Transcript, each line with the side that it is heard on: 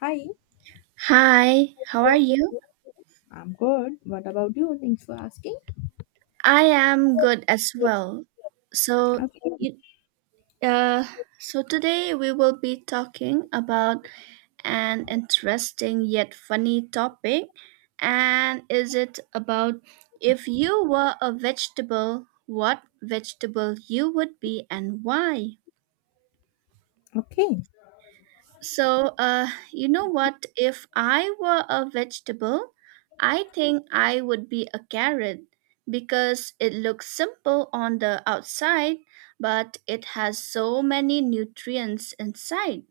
left: Hi,
right: Hi, how are you?
left: I'm good. What about you? Thanks for asking.
right: I am good as well. So,
left: Okay,
right: you, uh, so today we will be talking about an interesting yet funny topic, and is it about if you were a vegetable, what vegetable you would be and why?
left: okay.
right: You know what? If I were a vegetable, I think I would be a carrot because it looks simple on the outside, but it has so many nutrients inside.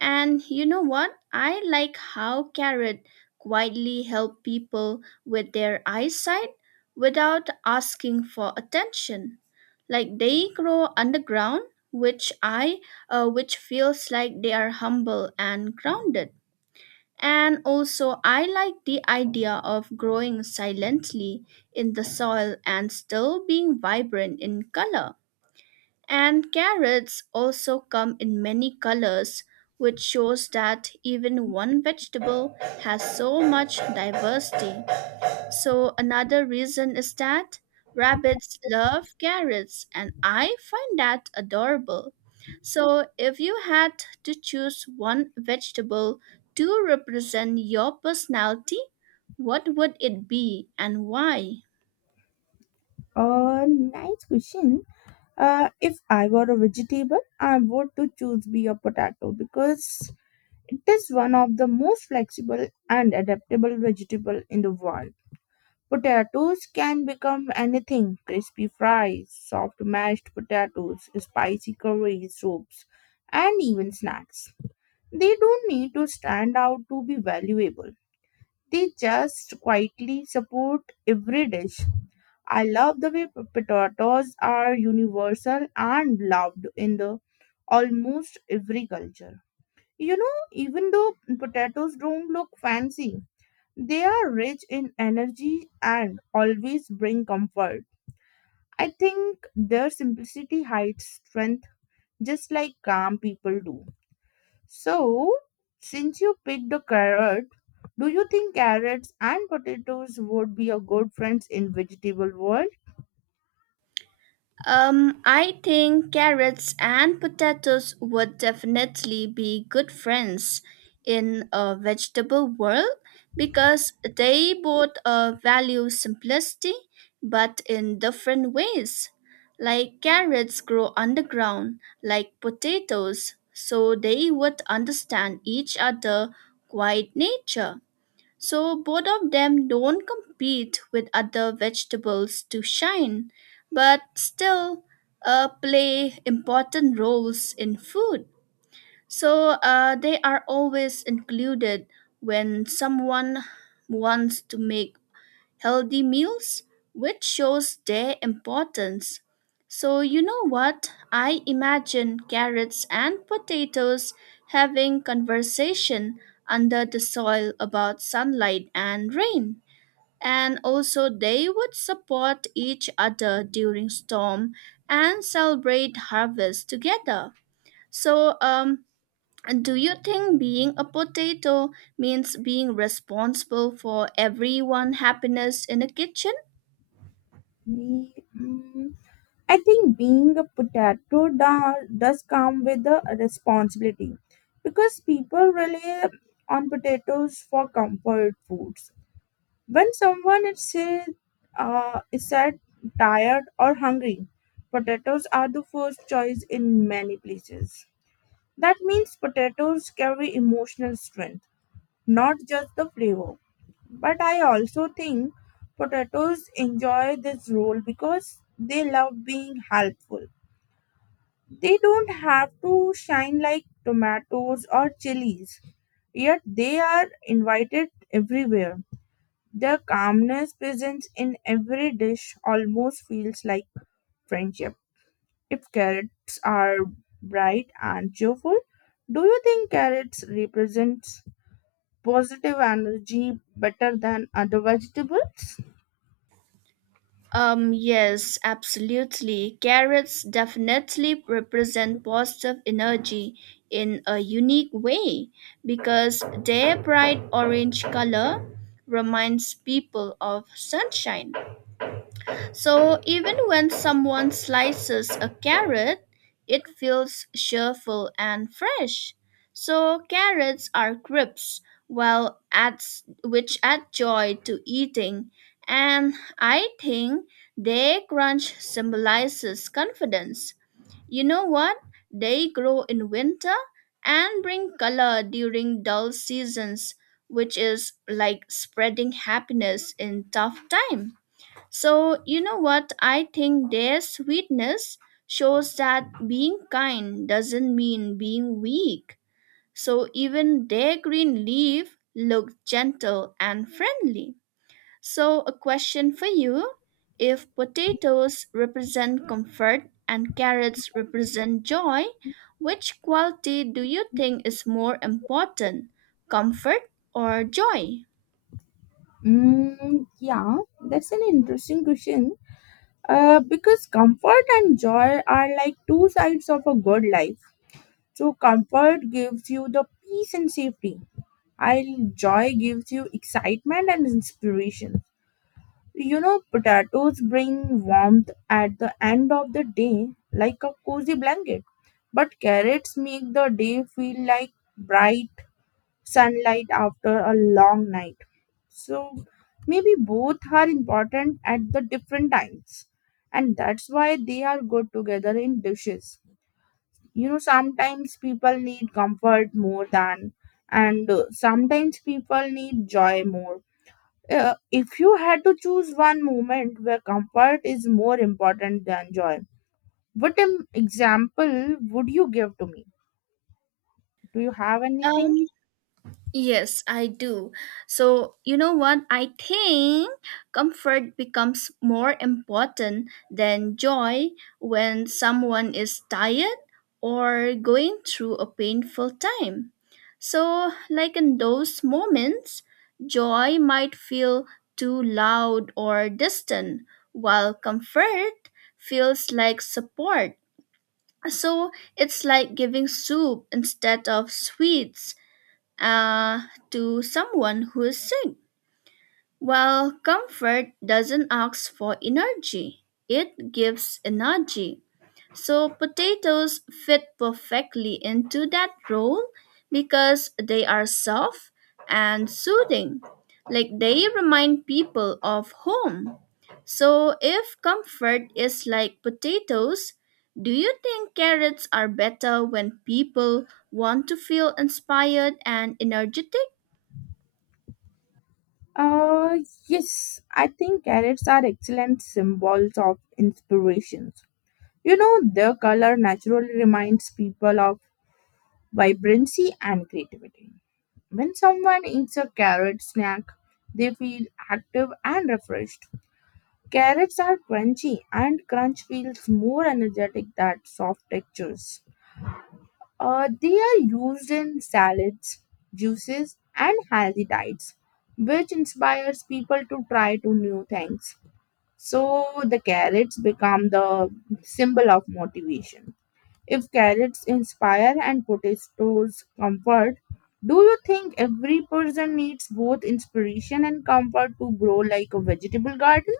right: And you know what? I like how carrot quietly help people with their eyesight without asking for attention. Like they grow underground, which I which feels like they are humble and grounded. And also I like the idea of growing silently in the soil and still being vibrant in color, and carrots also come in many colors, which shows that even one vegetable has so much diversity. So, another reason is that rabbits love carrots, and I find that adorable. So, if you had to choose one vegetable to represent your personality, what would it be and why?
left: Nice question. If I were a vegetable, I would to choose be a potato because it is one of the most flexible and adaptable vegetable in the world. Potatoes can become anything: crispy fries, soft mashed potatoes, spicy curry soups, and even snacks. They don't need to stand out to be valuable. They just quietly support every dish. I love the way potatoes are universal and loved in the almost every culture. You know, even though potatoes don't look fancy, they are rich in energy and always bring comfort. I think their simplicity hides strength just like calm people do. So, since you picked the carrot, do you think carrots and potatoes would be a good friends in vegetable world?
right: I think carrots and potatoes would definitely be good friends in a vegetable world because they both value simplicity but in different ways. Like carrots grow underground, like potatoes, so they would understand each other quite nature. So both of them don't compete with other vegetables to shine, but still play important roles in food. So, they are always included when someone wants to make healthy meals, which shows their importance. So, you know what? I imagine carrots and potatoes having conversation under the soil about sunlight and rain. And also, they would support each other during storm and celebrate harvest together. So, do you think being a potato means being responsible for everyone' happiness in the kitchen?
left: Mm, I think being a potato does come with a responsibility because people rely on potatoes for comfort foods. When someone is sick, is sad, tired, or hungry, potatoes are the first choice in many places. That means potatoes carry emotional strength. Not just the flavor. But I also think potatoes enjoy this role because they love being helpful. They don't have to shine like tomatoes or chilies, yet they are invited everywhere. Their calmness presence in every dish almost feels like friendship. If carrots are bright and cheerful, do you think carrots represent positive energy better than other vegetables?
right: Yes, absolutely. Carrots definitely represent positive energy in a unique way because their bright orange color reminds people of sunshine, so even when someone slices a carrot, it feels cheerful and fresh. So carrots are crisps, well adds which add joy to eating, and I think their crunch symbolizes confidence. You know what? They grow in winter and bring color during dull seasons, which is like spreading happiness in tough times. So, you know what? I think their sweetness shows that being kind doesn't mean being weak. So, even their green leaf looked gentle and friendly. So, a question for you: if potatoes represent comfort and carrots represent joy, which quality do you think is more important, comfort or joy?
left: Mm, yeah, that's an interesting question. Because comfort and joy are like two sides of a good life. So, comfort gives you the peace and safety, while joy gives you excitement and inspiration. You know, potatoes bring warmth at the end of the day, like a cozy blanket, but carrots make the day feel like bright sunlight after a long night. So maybe both are important at the different times, and that's why they are good together in dishes. You know, sometimes people need comfort more than, and sometimes people need joy more. If you had to choose one moment where comfort is more important than joy, what example would you give to me? Do you have anything?
right: Um, Yes, I do. So, you know what? I think comfort becomes more important than joy when someone is tired or going through a painful time. So, like in those moments, joy might feel too loud or distant, while comfort feels like support. So, it's like giving soup instead of sweets uh, to someone who is sick. While comfort doesn't ask for energy, it gives energy. So potatoes fit perfectly into that role because they are soft and soothing, like they remind people of home. So if comfort is like potatoes, do you think carrots are better when people want to feel inspired and energetic?
left: Uh, yes, I think carrots are excellent symbols of inspirations. You know, their color naturally reminds people of vibrancy and creativity. When someone eats a carrot snack, they feel active and refreshed. Carrots are crunchy, and crunch feels more energetic than soft textures. They are used in salads, juices, and healthy diets, which inspires people to try to new things. So the carrots become the symbol of motivation. If carrots inspire and potatoes comfort, do you think every person needs both inspiration and comfort to grow like a vegetable garden?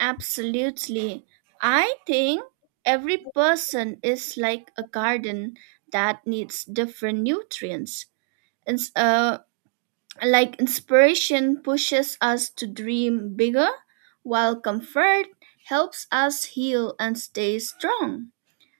right: Absolutely. I think every person is like a garden that needs different nutrients. It's like inspiration pushes us to dream bigger, while comfort helps us heal and stay strong.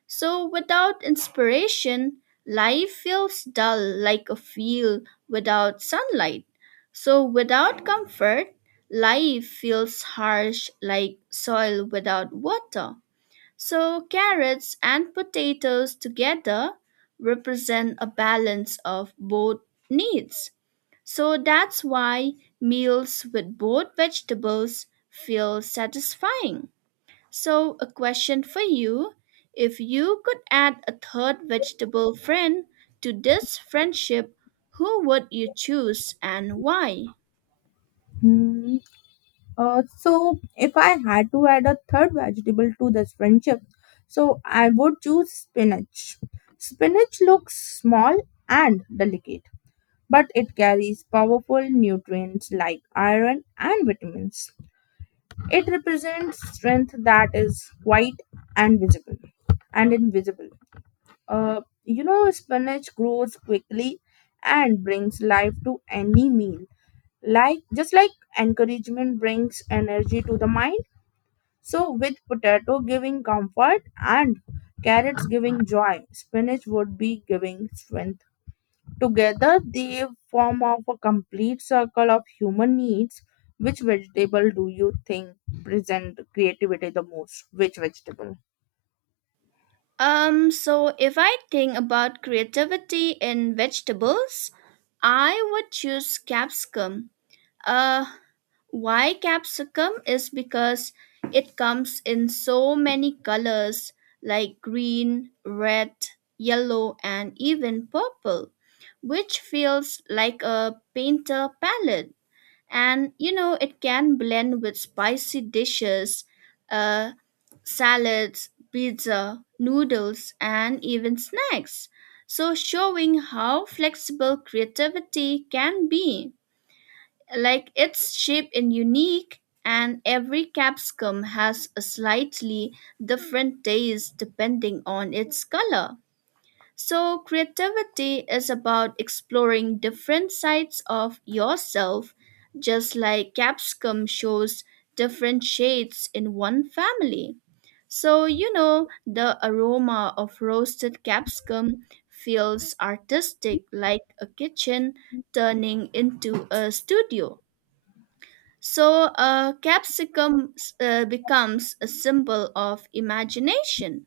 right: So without inspiration, life feels dull like a field without sunlight. So without comfort, life feels harsh like soil without water. So carrots and potatoes together represent a balance of both needs. So that's why meals with both vegetables feel satisfying. So, a question for you. If you could add a third vegetable friend to this friendship, who would you choose and why?
left: Hmm. So, if I had to add a third vegetable to this friendship, so I would choose spinach. Spinach looks small and delicate, but it carries powerful nutrients like iron and vitamins. It represents strength that is quite and visible and invisible. You know, spinach grows quickly and brings life to any meal. Like just like encouragement brings energy to the mind. So with potato giving comfort and carrots giving joy, spinach would be giving strength. Together, they form of a complete circle of human needs. Which vegetable do you think present creativity the most? Which vegetable?
right: So if I think about creativity in vegetables, I would choose capsicum. Uh, Why capsicum is because it comes in so many colors like green, red, yellow, and even purple, which feels like a painter palette. And you know, it can blend with spicy dishes, uh, salads, pizza, noodles, and even snacks. So, showing how flexible creativity can be, like its shape is unique and every capsicum has a slightly different taste depending on its color. So creativity is about exploring different sides of yourself, just like capsicum shows different shades in one family. So you know the aroma of roasted capsicum feels artistic, like a kitchen turning into a studio. So a capsicum becomes a symbol of imagination.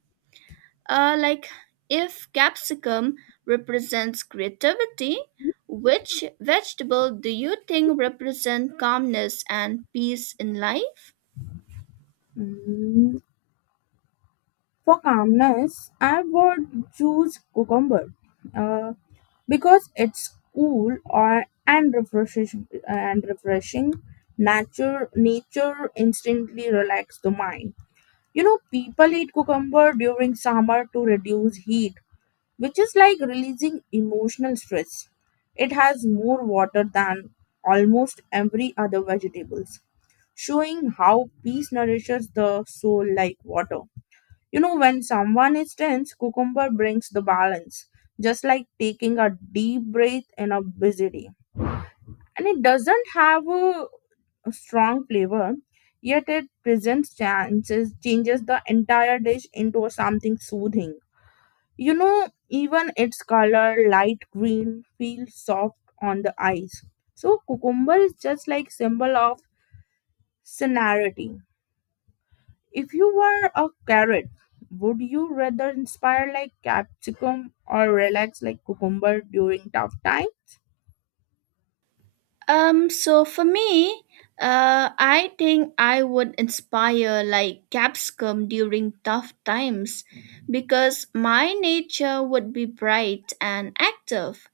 right: Like if capsicum represents creativity, which vegetable do you think represent calmness and peace in life?
left: Mm, for calmness, I would choose cucumber. Uh, because it's cool or and refreshing nature instantly relax the mind. You know, people eat cucumber during summer to reduce heat, which is like releasing emotional stress. It has more water than almost every other vegetables, showing how peace nourishes the soul like water. You know, when someone is tense, cucumber brings the balance, just like taking a deep breath in a busy day. And it doesn't have a strong flavor, yet it presents chances, changes the entire dish into something soothing. You know, even its color, light green, feels soft on the eyes. So cucumber is just like symbol of sincerity. If you were a carrot, would you rather inspire like capsicum or relax like cucumber during tough time?
right: For me, I think I would inspire like capsicum during tough times because my nature would be bright and active.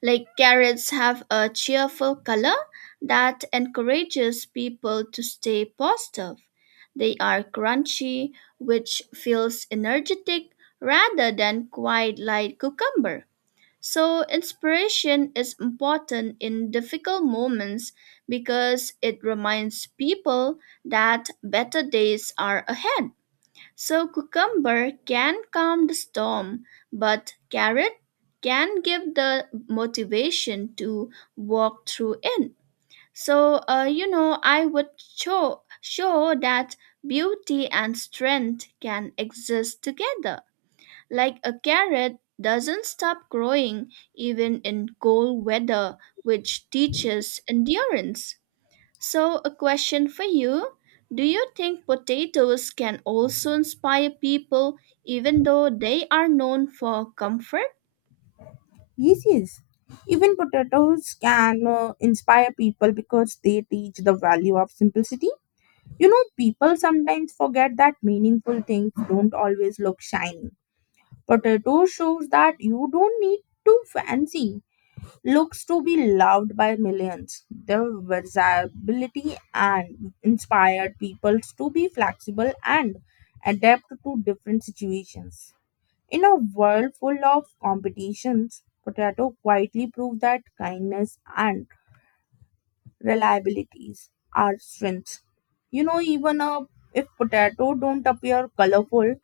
right: Like carrots have a cheerful color that encourages people to stay positive. They are crunchy, which feels energetic rather than quite like cucumber. So, inspiration is important in difficult moments because it reminds people that better days are ahead. So cucumber can calm the storm, but carrot can give the motivation to walk through it. So, you know, I would show that beauty and strength can exist together. Like a carrot doesn't stop growing even in cold weather, which teaches endurance. So, a question for you. Do you think potatoes can also inspire people even though they are known for comfort?
left: Yes, yes. Even potatoes can inspire people because they teach the value of simplicity. You know, people sometimes forget that meaningful things don't always look shiny. Potato shows that you don't need to fancy looks to be loved by millions. The versatility and inspired people to be flexible and adapt to different situations. In a world full of competitions, potato quietly proved that kindness and reliabilities are strengths. You know, even if potato don't appear colorful,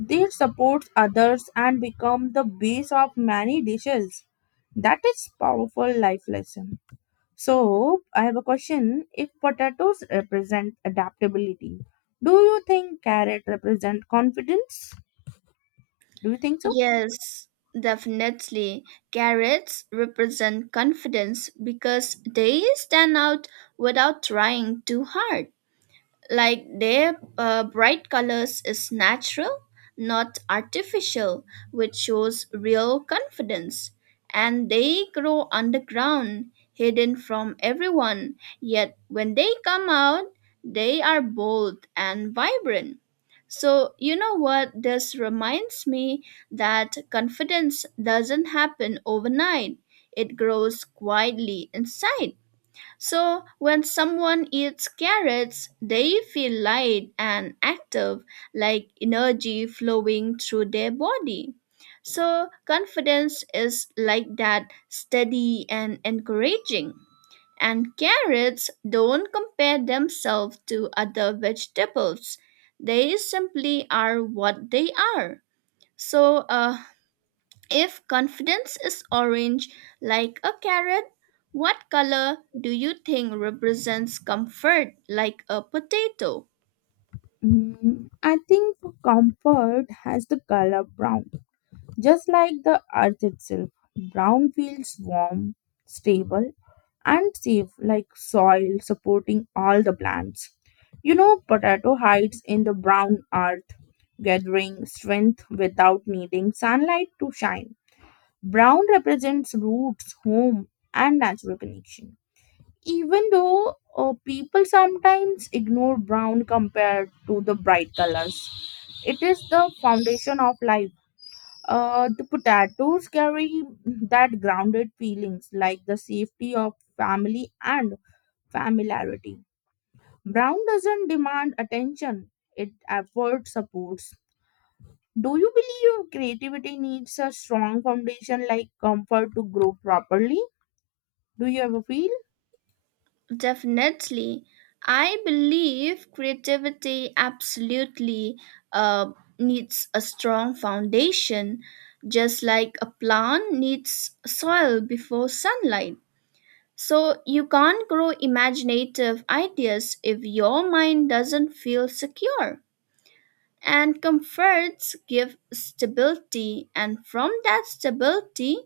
left: they support others and become the base of many dishes. That is powerful life lesson. So I have a question. If potatoes represent adaptability, do you think carrot represent confidence? Do you think so?
right: Yes, definitely. Carrots represent confidence because they stand out without trying too hard. Like their bright colors is natural, not artificial, which shows real confidence. And they grow underground, hidden from everyone, yet when they come out they are bold and vibrant. So you know what, this reminds me that confidence doesn't happen overnight, it grows quietly inside. So, when someone eats carrots, they feel light and active, like energy flowing through their body. So, confidence is like that, steady and encouraging. And carrots don't compare themselves to other vegetables, they simply are what they are. So, if confidence is orange like a carrot, what color do you think represents comfort like a potato?
left: Mm, I think comfort has the color brown. Just like the earth itself, brown feels warm, stable, and safe, like soil supporting all the plants. You know, potato hides in the brown earth, gathering strength without needing sunlight to shine. Brown represents roots, home, and natural connection. Even though people sometimes ignore brown compared to the bright colors, it is the foundation of life. The potatoes carry that grounded feelings like the safety of family and familiarity. Brown doesn't demand attention, it effort supports. Do you believe creativity needs a strong foundation like comfort to grow properly? Do you ever feel?
right: Definitely. I believe creativity absolutely uh, needs a strong foundation, just like a plant needs soil before sunlight. So, you can't grow imaginative ideas if your mind doesn't feel secure. And comforts give stability, and from that stability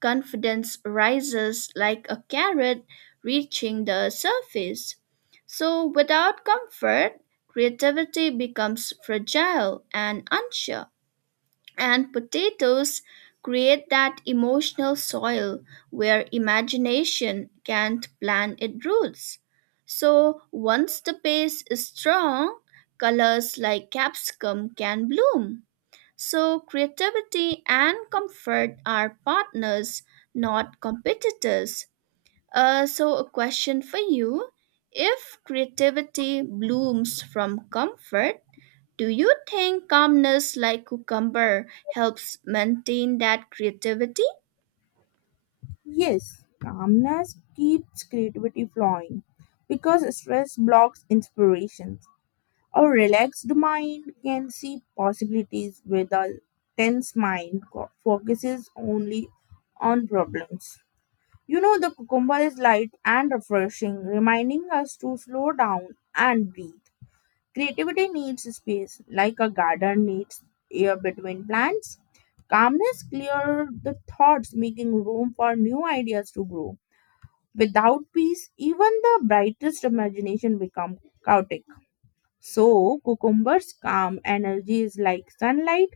right: confidence rises like a carrot reaching the surface. So without comfort, creativity becomes fragile and unsure, and potatoes create that emotional soil where imagination can't plant its roots. So once the base is strong, colors like capsicum can bloom. So creativity and comfort are partners, not competitors. So a question for you. If creativity blooms from comfort, do you think calmness like cucumber helps maintain that creativity?
left: Yes, calmness keeps creativity flowing because stress blocks inspiration. A relaxed mind can see possibilities with a tense mind focuses only on problems. You know, the cucumber is light and refreshing, reminding us to slow down and breathe. Creativity needs space, like a garden needs air between plants. Calmness clears the thoughts, making room for new ideas to grow. Without peace, even the brightest imagination becomes chaotic. So, cucumber's calm energy is like sunlight,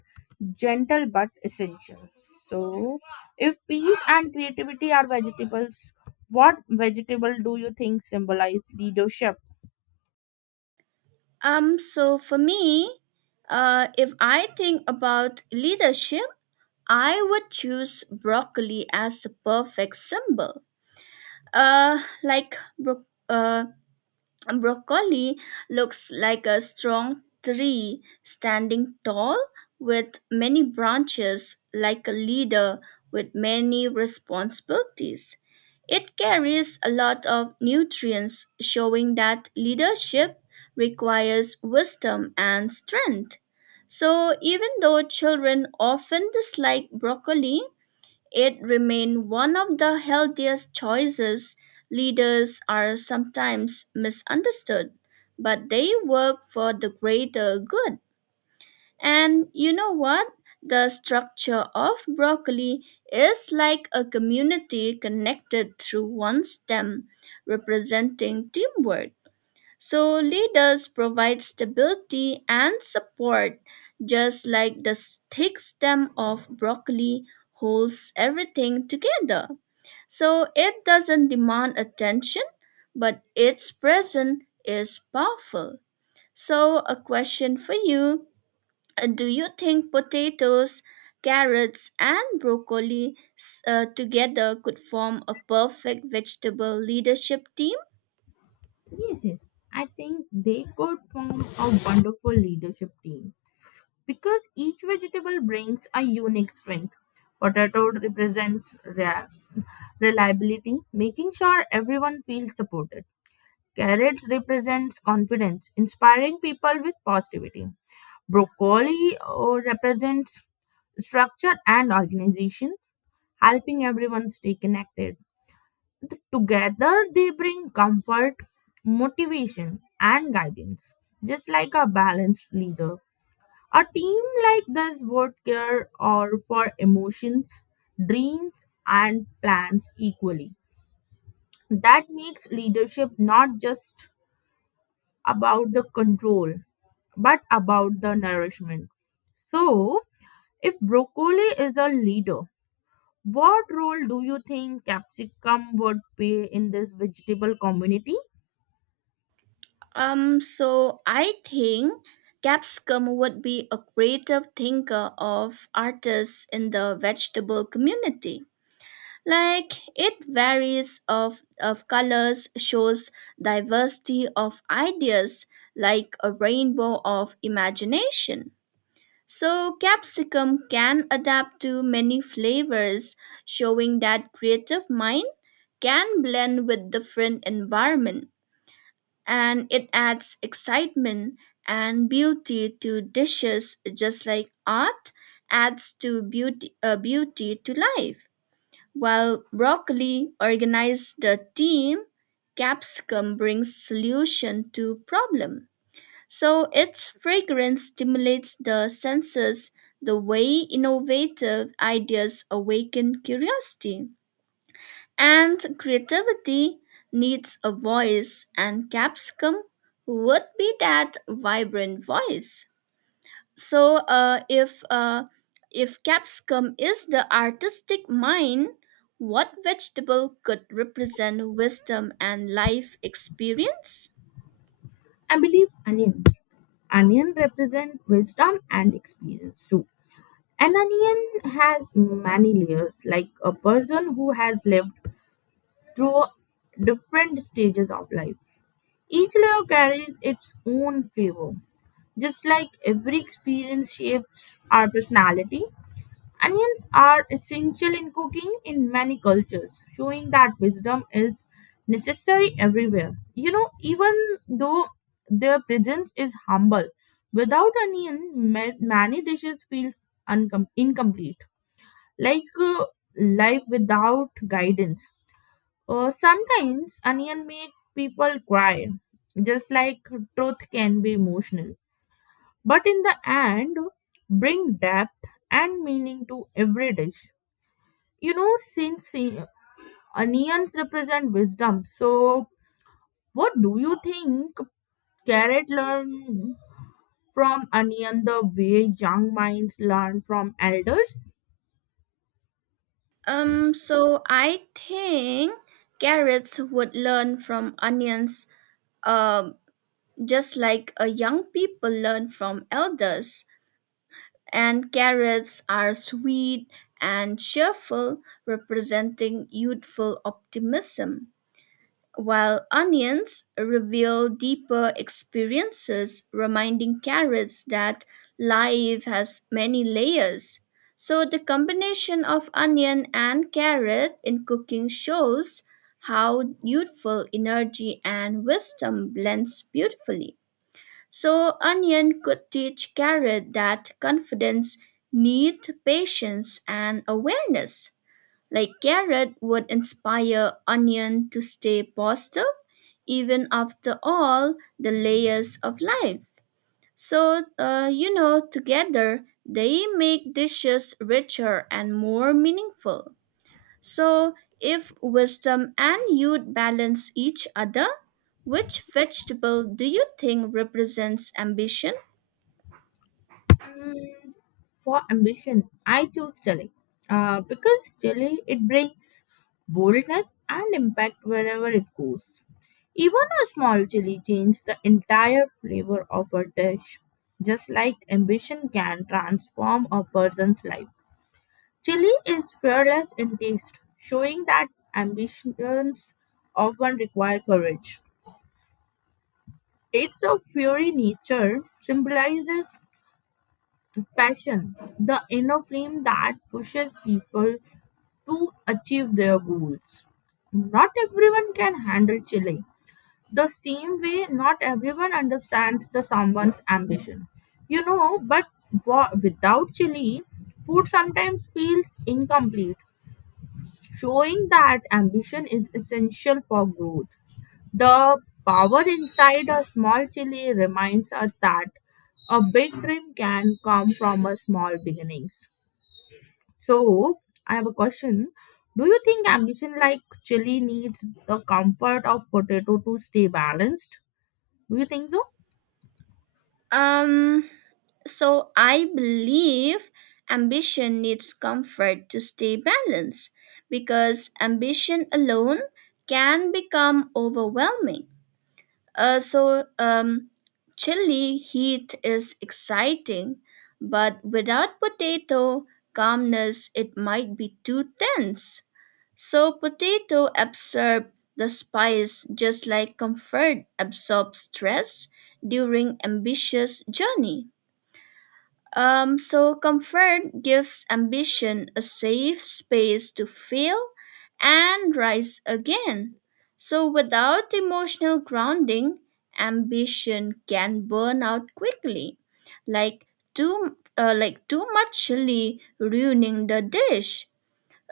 left: gentle but essential. So, if peace and creativity are vegetables, what vegetable do you think symbolize leadership?
right: For me, if I think about leadership, I would choose broccoli as the perfect symbol. Uh, like bro- uh, Broccoli looks like a strong tree standing tall with many branches, like a leader with many responsibilities. It carries a lot of nutrients, showing that leadership requires wisdom and strength. So, even though children often dislike broccoli, it remains one of the healthiest choices. Leaders are sometimes misunderstood, but they work for the greater good. And you know what? The structure of broccoli is like a community connected through one stem, representing teamwork. So leaders provide stability and support, just like the thick stem of broccoli holds everything together. So it doesn't demand attention, but its presence is powerful. So a question for you, do you think potatoes, carrots and broccoli together could form a perfect vegetable leadership team?
left: Yes, yes. I think they could form a wonderful leadership team because each vegetable brings a unique strength. Potato represents reliability, making sure everyone feels supported. Carrots represents confidence, inspiring people with positivity. Broccoli represents structure and organization, helping everyone stay connected. Together, they bring comfort, motivation, and guidance, just like a balanced leader. A team like this would care or for emotions, dreams, and plans equally. That makes leadership not just about the control but about the nourishment. So, if broccoli is a leader, what role do you think capsicum would play in this vegetable community?
right: So I think Capscom would be a creative thinker of artists in the vegetable community. Like it varies of colors, shows diversity of ideas, like a rainbow of imagination. So capsicum can adapt to many flavors, showing that creative mind can blend with different environment. And it adds excitement and beauty to dishes, just like art adds to beauty beauty to life. While broccoli organizes the team, capsicum brings solution to problem. So its fragrance stimulates the senses the way innovative ideas awaken curiosity, and creativity needs a voice, and capsicum would be that vibrant voice. So if capsicum is the artistic mind, what vegetable could represent wisdom and life experience?
left: I believe onion. Onion represent wisdom and experience too. An onion has many layers, like a person who has lived through different stages of life. Each layer carries its own flavor, just like every experience shapes our personality. Onions are essential in cooking in many cultures, showing that wisdom is necessary everywhere. You know, even though their presence is humble, without onion, many dishes feel incomplete, like life without guidance. Sometimes onion make people cry, just like truth can be emotional. But in the end, bring depth and meaning to every dish. You know, since onions represent wisdom, so what do you think carrot learn from onion the way young minds learn from elders?
right: So I think carrots would learn from onions, um, just like a young people learn from elders. And carrots are sweet and cheerful, representing youthful optimism, while onions reveal deeper experiences, reminding carrots that life has many layers. So, the combination of onion and carrot in cooking shows how youthful energy and wisdom blends beautifully. So Onion could teach Carrot that confidence needs patience and awareness. Like Carrot would inspire Onion to stay positive even after all the layers of life. So, you know, together they make dishes richer and more meaningful. So, if wisdom and youth balance each other, which vegetable do you think represents ambition?
left: Mm, for ambition, I choose chili because chili it brings boldness and impact wherever it goes. Even a small chili changes the entire flavor of a dish, just like ambition can transform a person's life. Chile is fearless in taste, showing that ambitions often require courage. Its a fiery nature symbolizes passion, the inner flame that pushes people to achieve their goals. Not everyone can handle Chile. The same way, not everyone understands the someone's ambition. You know, but without Chile, food sometimes feels incomplete, showing that ambition is essential for growth. The power inside a small chili reminds us that a big dream can come from a small beginnings. So, I have a question. Do you think ambition like chili needs the comfort of potato to stay balanced? Do you think so?
right: Um, so I believe ambition needs comfort to stay balanced because ambition alone can become overwhelming. Uh, so um, Chili heat is exciting, but without potato calmness, it might be too tense. So potato absorb the spice, just like comfort absorbs stress during ambitious journey. So comfort gives ambition a safe space to fail and rise again. So without emotional grounding, ambition can burn out quickly, like too much chili ruining the dish.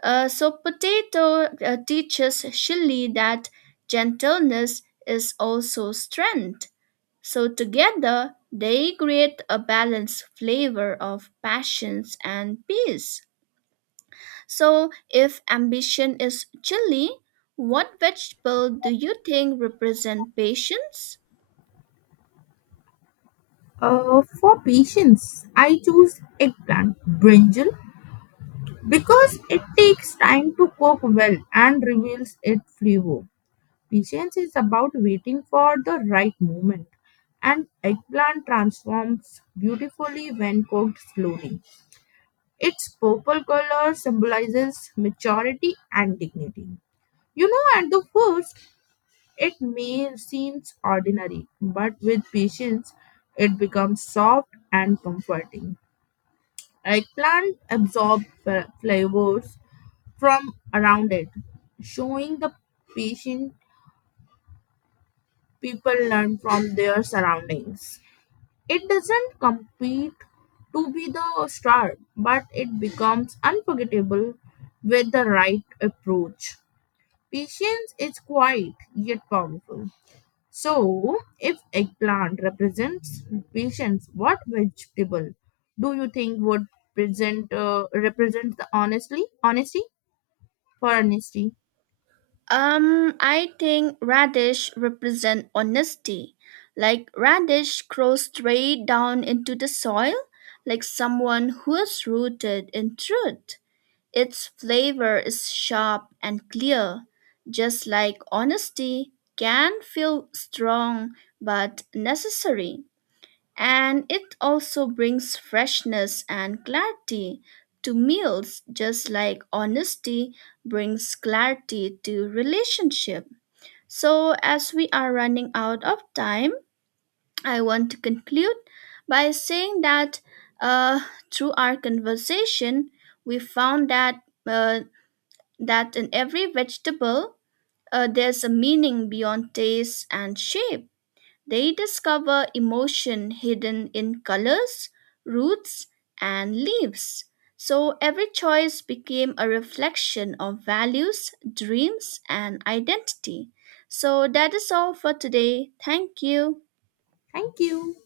right: So potato teaches chili that gentleness is also strength. So together, they create a balanced flavor of passions and peace. So if ambition is chili, what vegetable do you think represent patience?
left: For patience, I choose eggplant brinjal because it takes time to cook well and reveals its flavor. Patience is about waiting for the right moment, and eggplant transforms beautifully when cooked slowly. Its purple color symbolizes maturity and dignity. You know, at the first, it may seem ordinary, but with patience, it becomes soft and comforting. Eggplant absorbs flavors from around it, showing the patient people learn from their surroundings. It doesn't compete to be the star, but it becomes unforgettable with the right approach. Patience is quiet yet powerful. So, if eggplant represents patience, what vegetable do you think would present represent the honestly honesty for honesty?
right: I think radish represent honesty. Like radish grows straight down into the soil, like someone who is rooted in truth. Its flavor is sharp and clear, just like honesty can feel strong but necessary. And it also brings freshness and clarity to meals, just like honesty brings clarity to relationship. So, as we are running out of time, I want to conclude by saying that uh, through our conversation, we found that uh, in every vegetable there's a meaning beyond taste and shape. They discover emotion hidden in colors, roots, and leaves. So every choice became a reflection of values, dreams, and identity. So that is all for today. Thank you.
left: Thank you.